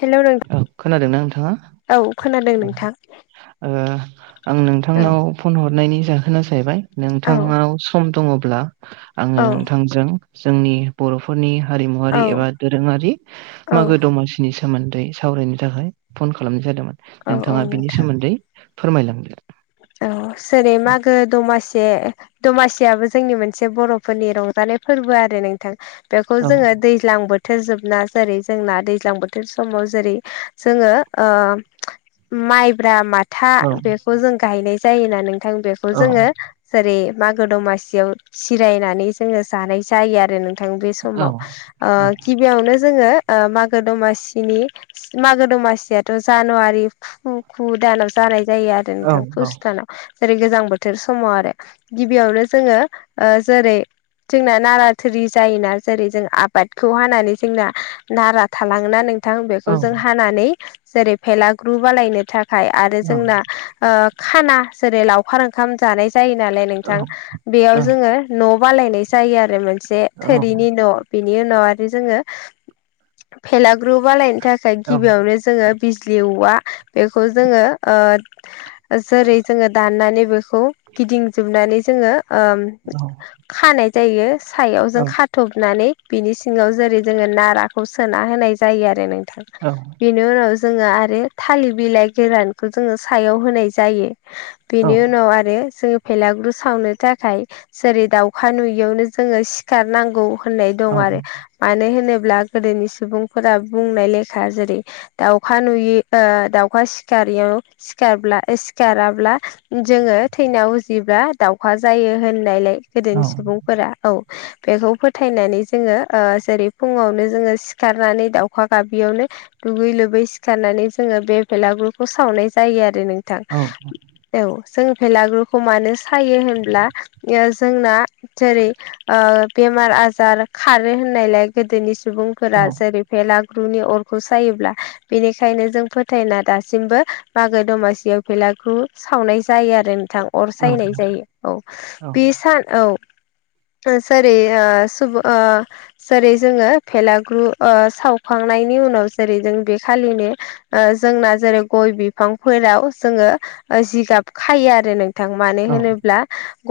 हेल' औ खोनादोंना नोंथाङा नोंथां औ खोनादों नोंथां आं औ नोंथांनाव फन हरनायनि जाहोना जाहैबाय औ नोंथांनाव सम दङब्ला औ आङो नोंथांजों जोंनि बर'फोरनि हारिमुवरारि एबा दोरोङारि औ मागो दमासिनि सोमोन न्दै सावरायनो थाखाय फन खालामनाय जादोंमोन औ नोंथाङा बिनि नोंथां सोमोन्दै फोरमायलांदों औ जेरै मागो दमासे दमासियाबो जोंनि मोनसे बर'फोरनि रंजानाय फोरबो आरो नोंथां बेखौ औ जोङो दैज्लां बोथ बो थोरजोबना जेरै जोंना दैज्लां बोथोर समाव जेरै जोङो माइब्रा माथा औ बेखौ जों गायनाय जायोना नोंथां बेखौ औ जोङो जेरै मागो दमासियाव जिरायनानै जोङो जानाय जायो आरो नोंथां बे स औ समाव गिबियावनो जोङो मागो दमासिनि मागो दमासियाथ' जानुवारि फुखु दानाव जानाय जायो आरो औ नोंथां फुस जेरै गोजां बोथोर समाव आरो गिबियावनो जोङो जेरै जोंना नाराथुरि जायोना जेरै जों आबादखौ हानानै जोंना नारा थालाङोना नों औ बेखौ जों हानानै जेरै भेलाग्रुब आलायनो थाखाय आरो औ जोंना खाना जेरै लावखार ओंखाम जानाय जायो नालाय नोंथां औ बेयाव जोङो न' बालायनाय जायो आरो मोनसे औ थोरिनि न' बेनि उनाव आरो जोङो फेलाग्रुब आलायनो थाखाय औ गिबियावनो जोङो बिजलि औवा बेखौ जोङो जेरै जोङो दाननानै बेखौ गिदिंजोबनानै जोङो औ खानाय जायो सायाव औ जों खा थबनानै बिनि सिङाव जेरै जोङो नाराखौ सोना होनाय जायो आरो नोंथां औ बेनि उनाव जोङो आरो थालिर बिलाइ गोरानखौ जोङो सायाव होनाय जायो बेनि उनाव आरो जोङो भेलागुरु सावनो थाखाय जेरै दाउखा नुयियावनो जोङो सिखारनांगौ होननाय दं आरो मानो होनोब्ला गोदोनि सुबुंफोरा बुंनाय लेखा जेरै दाउखा नुयो दाउखा सिखारयाव सिखारब्ला सिखाराब्ला जोङो थैनायाव जिब्ला दाावखा जायो होननायलाय गोदोनि सुबुंफोरा औ बेखौ फोथायनानै जोङो जेरै फुङावनो जोङो सिखारनानै दाउखा गाबियावनो दुगै लोबै सिखारनानै जोङो बे बेलागुरुखौ सावनाय जायो आरो नोंथां औ औ जों भेलाग्रुखौ मानो सायो होनब्ला जोंना जेरै ओ बेमार आजार खारो होननायलाय गोदोनि सुबुंफोरा जेरै भेलागुरनि अरखौ सायोब्ला बेनिखायनो जों फोथायना दासिमबो मागो दमासियाव फैलाखौ सावनाय जायो आरो नोंथां अर औ सायनाय जायो औ बे सान औ सो सरि ओ सुब ओ जेरै जोङो भेलाग्रु ओ सावखांनायनि उनाव जेरै जों बे खालिनो जोंना जेरै गय बिफांफोराव जोङो जिगाब खायो आरो नोंथां मानो औ होनोब्ला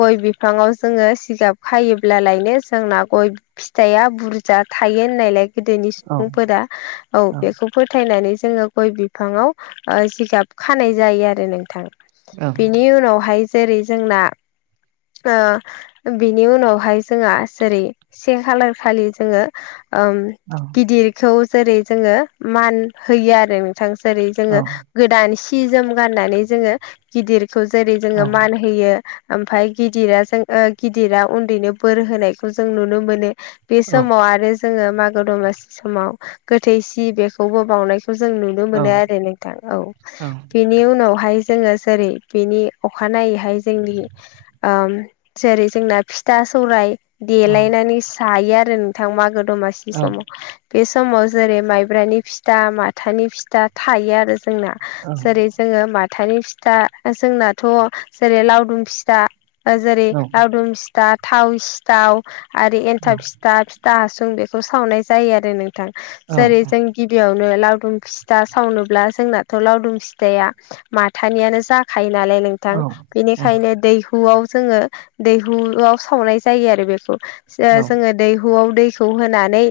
गय बिफाङाव जोङो सिगाब खायोब्लालायनो जोंना गय फिथाइया बुरजा थायो होननायलाय गोदोनि औ सुबुंफोरा औ बेखौ फोथायनानै जोङो गय बिफाङाव जिगाब खानाय जायो आरो नोंथां औ बेनि उनावहाय जेरै जोंना ओ बिनि उनावहाय जोंहा जेरै से खालार खालि जोङो ओम औ गिदिरखौ जेरै जोङो मान होयो आरो नोंथां जेरै औ जोङो गोदान सि जोम गाननानै जोङो गिदिरखौ जेरै औ जोङो मान होयो ओमफ्राय गिदिरा जों गिदिरा उनदैनो बोर होनायखौ जों नुनो मोनो बे समाव आरो जोङो मागो दमासि समाव गोथै सि बेखौबो बावनाय जों नुनो औ मोनो आरो नोंथां औ बेनि उनावहाय जोङो जेरै बेनि अखानायैहाय जोंनि ओम जेरै जोंना फिथा सौराय देलायनानै जायो आरो नोंथां मागो दमासि औ समाव बे समाव जेरै माइब्रानि फिथा माथानि फिथा थायो आरो जोंना जेरै जोङो माथानि फिथा जोंनाथ' जेरै लावदुम फिथा जेरै लावदुम फिथा थाव सिथाव आरो एनथाब सिथ दा फिथा हासुं बेखौ सावनाय जायो आरो नोंथां जेरै जों गिबियावनो लावदुम फिथा सावनोब्ला जोंनाथ' लावदुम फिथाया माथानियानो जाखायो नालाय नोंथां बेनिखायनो दैहुयाव जोङो दैहुयाव सावनाय जायो आरो बेखौ ओ जोङो दैहुयाव दैखौ होनानै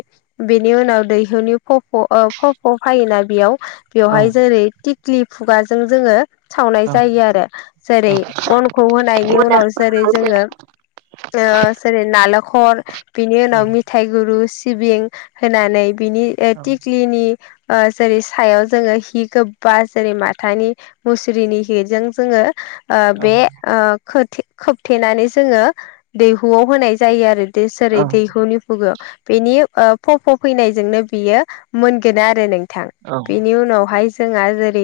बेनि उनाव दैहुनि खफ' ओ खफ' फैयोना बेयाव बेवहाय जेरै टिक्लि खुगाजों जोङो सावनाय जायो आरो जेरै अनखौ होनायनि उनाव जेरै जोङो ओ नालेखर बिनि उनाव मिथा थाइ गुरु सिबिं होनानै बिनि उम औ ओ [unintelligible] जेरै सायाव जोङो हि गो बा जेरै माथानि मुस्रिनि हिजों जोङो ओ औ औ बे ओ खोथि खोबथेनानै जोङो दैहुयाव होनाय जायो आरो औ जोरै दैहुनि फुग बेनि खफ' फैनायजोंनो बियो मोनगोन आरो नोंथां औ औ औ बेनि उनावहाय जोंहा जेरै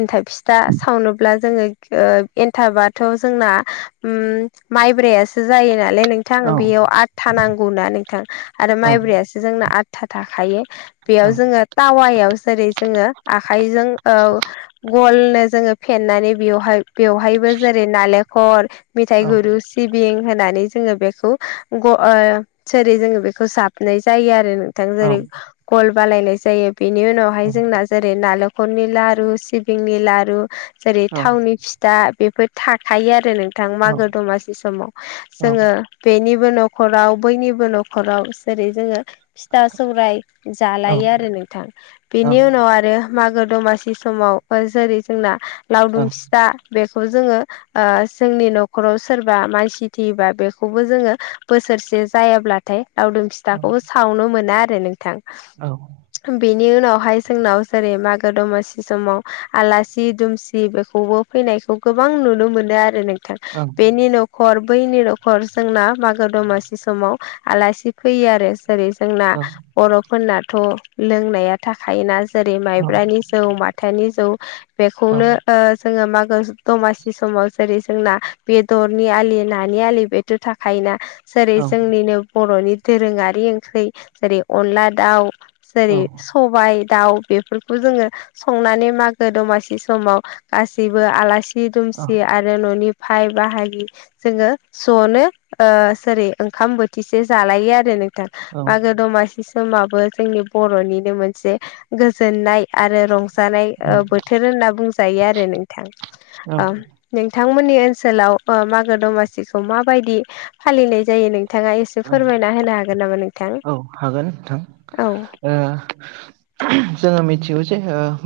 एनथाब फिथा सावनोब्ला जोङो एनथाबाथ' जोंना माइब्रायासो जायो नालाय नों औ थां बेयाव आथा नांगौना नोंथां आरो माइब्रसो जोंनो आथ था थाखायो बेयाव जोङो टावायाव जेरै जोङो आखाइजों औ गलनो जोङो फेननैनै बेवहाय बेवहायबो जेरै नालेंखल मिथाइ गुरु औ सिबिं होनानै जोङो बेखौ सेरै जोङो बेखौ जाबनाय जायो आरो जेरै गल बालायनाय जायो बेनि उनावहाय जोंना नालेंखलनि लारु सिबिंनि लारु जेरै थावनि फि था बेफोर थाखायो आरो नोंथां मागो दमासि समाव जोङो बेनिबो न'खराव बयनिबो न'खराव जेरै जोङो फिथा सौराय जालायो आरो नोंथां बेनि उनाव आरो आरो मागो दमासि समाव जेरै जोंना लावदुम फिथा बेखौ जोङो ओ जोंनि न'खराव सोरबा मानसि थैयोबा बेखौबो जोङो बोसोरसे जायाब्ला थाय लावदुम फिथाखौबो सावनो मोना आरो नोंथां औ बेनि उनावहाय जोंनाव जेरै मागो दमासि समाव आलासि दुमसि बेखौबो फैनायखौ गोबां नुनो मोनो आरो नोंथां बेनि न खर बैनि नखर जोंना मागो दमासि समाव आलासि फैयो आरो जेरै जोंना बर'फोरनाथ' लोंनाया थाखायोना जेरै माइब्रानि जौ माथानि जौ बेखौनो जोङो मागो दमासि समाव जेरै जोंना बेदरनि आलि नानि आलि बे थ' थाखायोना जेरै जोंनिनो बर'नि दोरोङारि ओंख्रि जेरै अनला दाउ जेरै सबाय दाउ बेफोरखौ जोङो संनानै मागो दमासि समाव गासैबो आलासि दुमसि आरो न'नि फाय बाहागि जोङो जनो सेरै ओंखाम बोथिसे जालायो आरो नों थां मागो दमासि समाबो जोंनि बर'निनो मोनसे गोजोननाय आरो रंजानाय बोथोर होनना बुंजायो आरो नोंथां नोंथांमोननि ओनसोलाव मागो दमासिखौ माबायदि फालिनाय जायो नोंथाङा एसे औ फोरमायना होनो हागोन नामा नों औ हागोन नोंथां जोङो मिथिगौ जे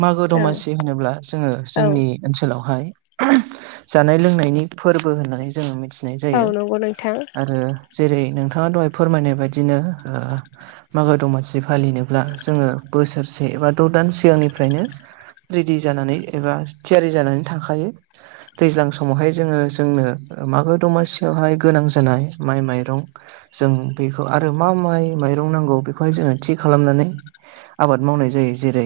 मागो औ दमासि होनोब्ला जोङो औ जोंनि ओनसोलावहाय जानाय लोंनायनि फोरबो होननानै जोङो मिथि नाय औ जायो नंगौ नोंथां आरो जेरै नोंथाङा दहाय फोरमायनाय बायदिनो मागो दमासि फालिनो ब्ला जोङो बोसोरसे एबा द' दान सिगांनिफ्रायनो रेडि जानानै एबा थियारि जानानै थाखायो दैज्लां समावहाय जोङो जोंनो मागो दमासियावहाय गोनां जानाय माइ माइरं जों बेखौ आरो मा माइ माइरं नांगौ बेखौहाय जोङो थि खालामनानै आबाद मावनाय जायो जेरै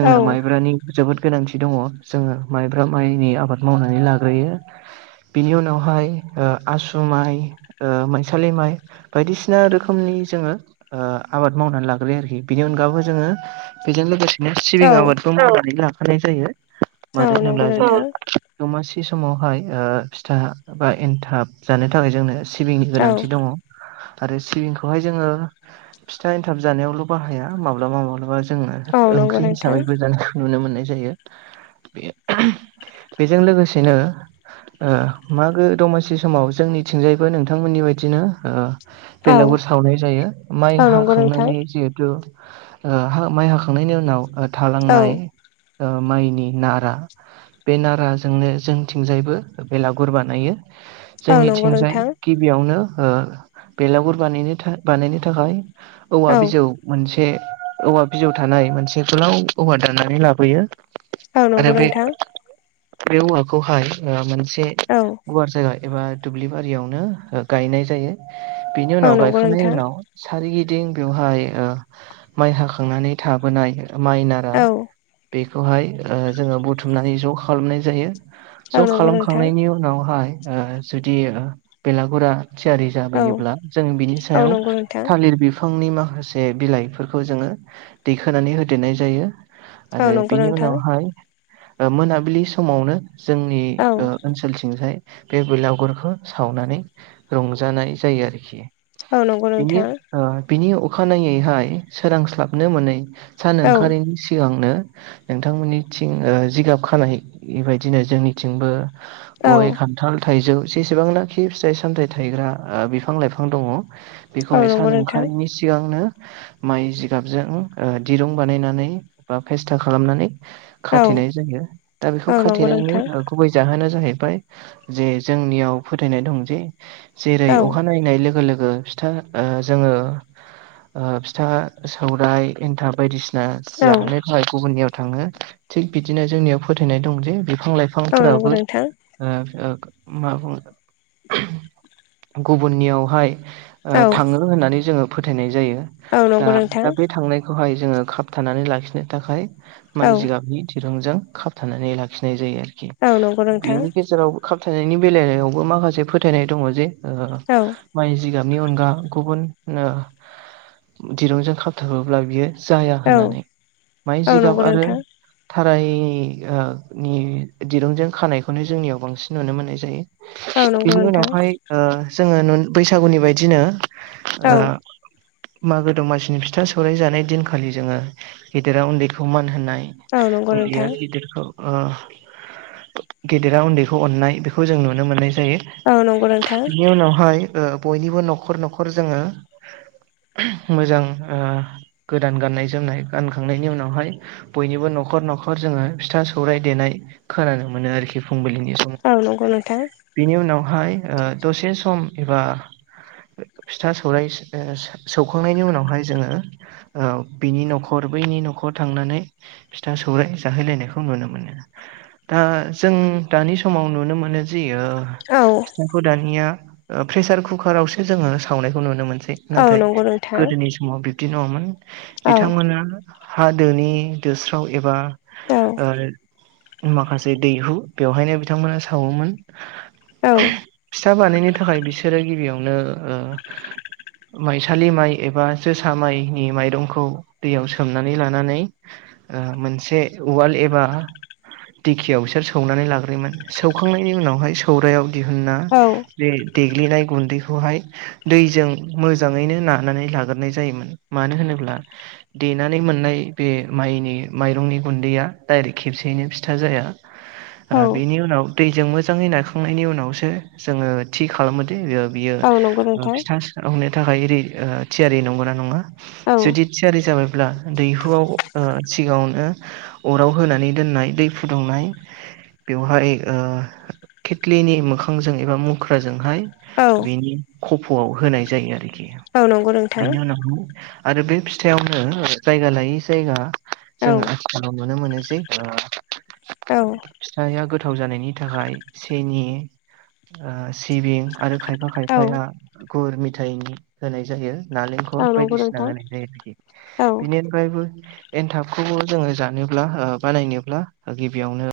औ माइब्रानि जोबोद गोनांथि दङ जोङो माइब्रा माइनि आबाद मावनानै लाग्रोयो बिनि उनावहाय आसु माइ माइसालि माइ बायदिसिना रोखोम नि जोङो आबाद मावनानै लाग्रोयो आरोखि बिनि अनगाबो जोङो बेजों लोगोसे बिदिनो औ सिबिं आबादखौ मावनानै लाखानाय जायो औ मानो होनोब्ला नंगौ नोंथां जों दमासि समावहाय फिथा बा एनथाब जानो थाखाय जोंनो सिबिंनि औ गोनांथि दङ आरो सिबिंखौ हाय जोङो फिथा एन्थाब जानायावल' बाहाया माब्लाबा माब्लाबा जोङो औ नंगौ ओंख्रि नोंथां हिसाबैबो जानायखौ नुनो मोननाय जायो बेजों लोगोसेनो मागो दमासि समाव जोंनिथिंजायबो नोंथांमोननि बायदिनो औ बेलागुर सावनाय जायो माइ औ नंगौ नोंथां हाखांनानै जिहेथु माइ हाखांनायनि उनाव औ थालांनाय माइनि नारा बे नाराजोंनो जोंथिंजायबो बेलागुर बानायो औ नंगौ जोंनिथिंजाय नोंथां गिबियावनो बेलागुर बानायनो था बानायनो थाखाय औवा औ बिजौ मोनसे औवा बिजौ थानाय मोनसे गोलाव औवा दानानै लाबोयो औ आरो नंगौ बे नोंथां बे औवाखौहाय मोनसे औ गुवार जायगा एबा दुब्लि बारियावनो गायनाय जायो बेनि औ उनावा गायखां नंगौ नोंथां सारिगिदिं बेवहाय माइ हाखांनानै थाबोनाय माइ दा औ बेखौहाय जोङो बुथुमनानै ज' खालामनाय जायो ज' औ नंगौ नोंथां खालामखांनायनि उनावहाय जुदि बेलागुरा थियारि औ जाबोयोब्ला जों बिनि औ नंगौ नोंथां औ सायाव नंगौ नोंथां [unintelligible] बिफांनि माखासे बिलाइफोरखौ जोङो दैखोनानै होदेरनाय जायो औ औ आरो नंगौ बिनि उनावहाय मोनाबिलि समावनो जोंनि ओनसोलथिंजाय बे बेलागुरखौ सावनानै रंजानाय जायो आरोखि बिनि नोंथां बिनि अखानायैहाय सोरांस्लाबनो मोनै सान औ ओंखारैनि सिगांनो नोंथांमोननिथिं जिगाब खानाय बायदिनो जोंनिथिंबो गय खान्थाल थाइजौ जेसेबांनाखि फिथाइ सामथायाइ थायग्रा बिफां लाइफां दङ औ बेखौहाय सान नंगौ नोंथां ओंखारैनि सिगांनो माइ जिगाबजों दिरुं बानायनानै बा फेस्था खालामनानै औ खाथेनाय जायो दा बेखौ औ नंगौ खाथेनायनि नोंथां गुबै जाहोना जाहैबाय जे जोंनियाव फोथायनाय दं जे जेरै औ अखानायै नाय लोगो लोगो फिथा जोङो फिथा सौरायाइ एन्थाब बायदिसिना ना औ जानो थाखाय गुबुननियाव थाङो थिग बिदिनो जोंनियाव फोथायनाय दं जे बिफां लाइफां नंगौ बिफांफोराबो नोंथां मा बुंङो गुबुननियावहाय थाङो होननानै जोङो फोथायनाय जायो औ औ नंगौ दा दा बे नोंथां थांनाय खौहाय जोङो खाबथानानै लाखिनो थाखाय माइ जिगाबनि दिरुंजों खाब थानानै लाखिनाय जायो आरोखि औ औ नंगौ बेनि नोंथां गेजेराव खाबथानायनि बेलायावबो माखासे फोथायनाय दङ जे औ माइ जिगाबनि अनगा गुबुन दिरुंजों खाबथाबोब्ला बियो जाया औ होननानै माइ औ जिगाब नंगौ आरो नोंथां थाराय नि दिरुंजों खानायखौनो जोंनियाव बांसिन नुनो मोननाय जायो औ नंगौ बिनि नोंथां उनावहाय जोङो बैसागुनि बायदिनो औ मागो दमासिनि फिथा सौराइ जानाय दिनखालि जोङो गेदेरा उन्दैखौ मान होनाय औ नंगौ उनदैया नोंथां गिदिरखौ गेदेरा उन्दैखौ अननाय बेखौ जों नुनो मोननाय जायो औ नंगौ नोंथां बेनि उनावहाय बयनिबो न'खर न'खर जोङो मोजां गोदान गाननाय जोमनाय गानखांनायनि उनावहाय बयनिबो न'खर न'खर जोङो फिथा सौर देनाय खोनानो मोनो आरोखि फुंबिलिनि समाव औ नंगौ नोंथां बेनि उनावहाय दसे सम एबा फिथा सौराय सौखांनायनि उनावहाय जोङो बिनि न'खर बैनि न'खर थांनानै फिथा सौराय जाहैलायनायखौ नुनो मोनो दा जों दानि समाव नुनो मोननाय जायो औ फखौ दानिया प्रेसार कुकार आावसो जोङो सावनायखौ नुनो मोनसै औ नाथाय नंगौ नोंथां गोदोनि समाव समाव बिब्दि नङोन औ बिथांमोना हा दोनि दोस्राव एबा औ ओ माखासे दैहु बेवहायनो बिथांमोना सावोमोन। औ। फिथा बानायनो थाखाय बिसोरो गिबियावनो ओ माइसालि माइ एबा जोसा माइनि माइरंखौ दैयाव सोमनानै लानानै ओ मोनसे उवाल एबा दिखियाव इसोर सौनानै लाग्रोयोमोन सौखांनायनि उनावहाय सौरायाव दिहुनना औ बे दैग्लिनाय गुन्दै बेखौहाय दैजों मोजाङैनो नानानै लाग्रोनाय जायोमोन मानो होनोब्ला देनानै मोननाय बे माइनि माइरंनि गुन्दैया दाइरेक्ट खेबसेयैनो फिथा जाया। [inaudible] ओ औ बिनि उनाव दैजों मोजाङै नायखांनायनि उनावसो जोङो थि खालामो दे ओ बियो औ नंगौ ओ नोंथां फिथा सावनो थाखाय ओरै ओ थियारि नंगौना नङा औ जुदि थियारि जाबायब्ला दैहुआव ओ सिगाङावनो। अराव होनानै दोननाय दै फुदुंनाय। बेवहाय ओ खेथलिनि मोखांजों एबा मुख्राजोंहाय औ। खफ'आव होनाय जायो आरोखि औ नंगौ नोंथां बिनि उनावहाय आरो बे फिथाइयावनो जायगा लायै जायगा। औ जोङो आथिखालाव नुनो मोनो जे ओ। औ फिथाया गोथाव जानायनि थाखाय सिनि ओ सिबिं आरो खायफा औ खायफाया गुर मिथाइनि होनाय जायो। औ नालेंखर नंगौ बायदिसिना नोंथां होनाय जायो। बिदि औ बिनिद फ्रायबो एनथाबखौबो जोङो जानोब्ला ओ बानायनोब्ला गिबियावनो।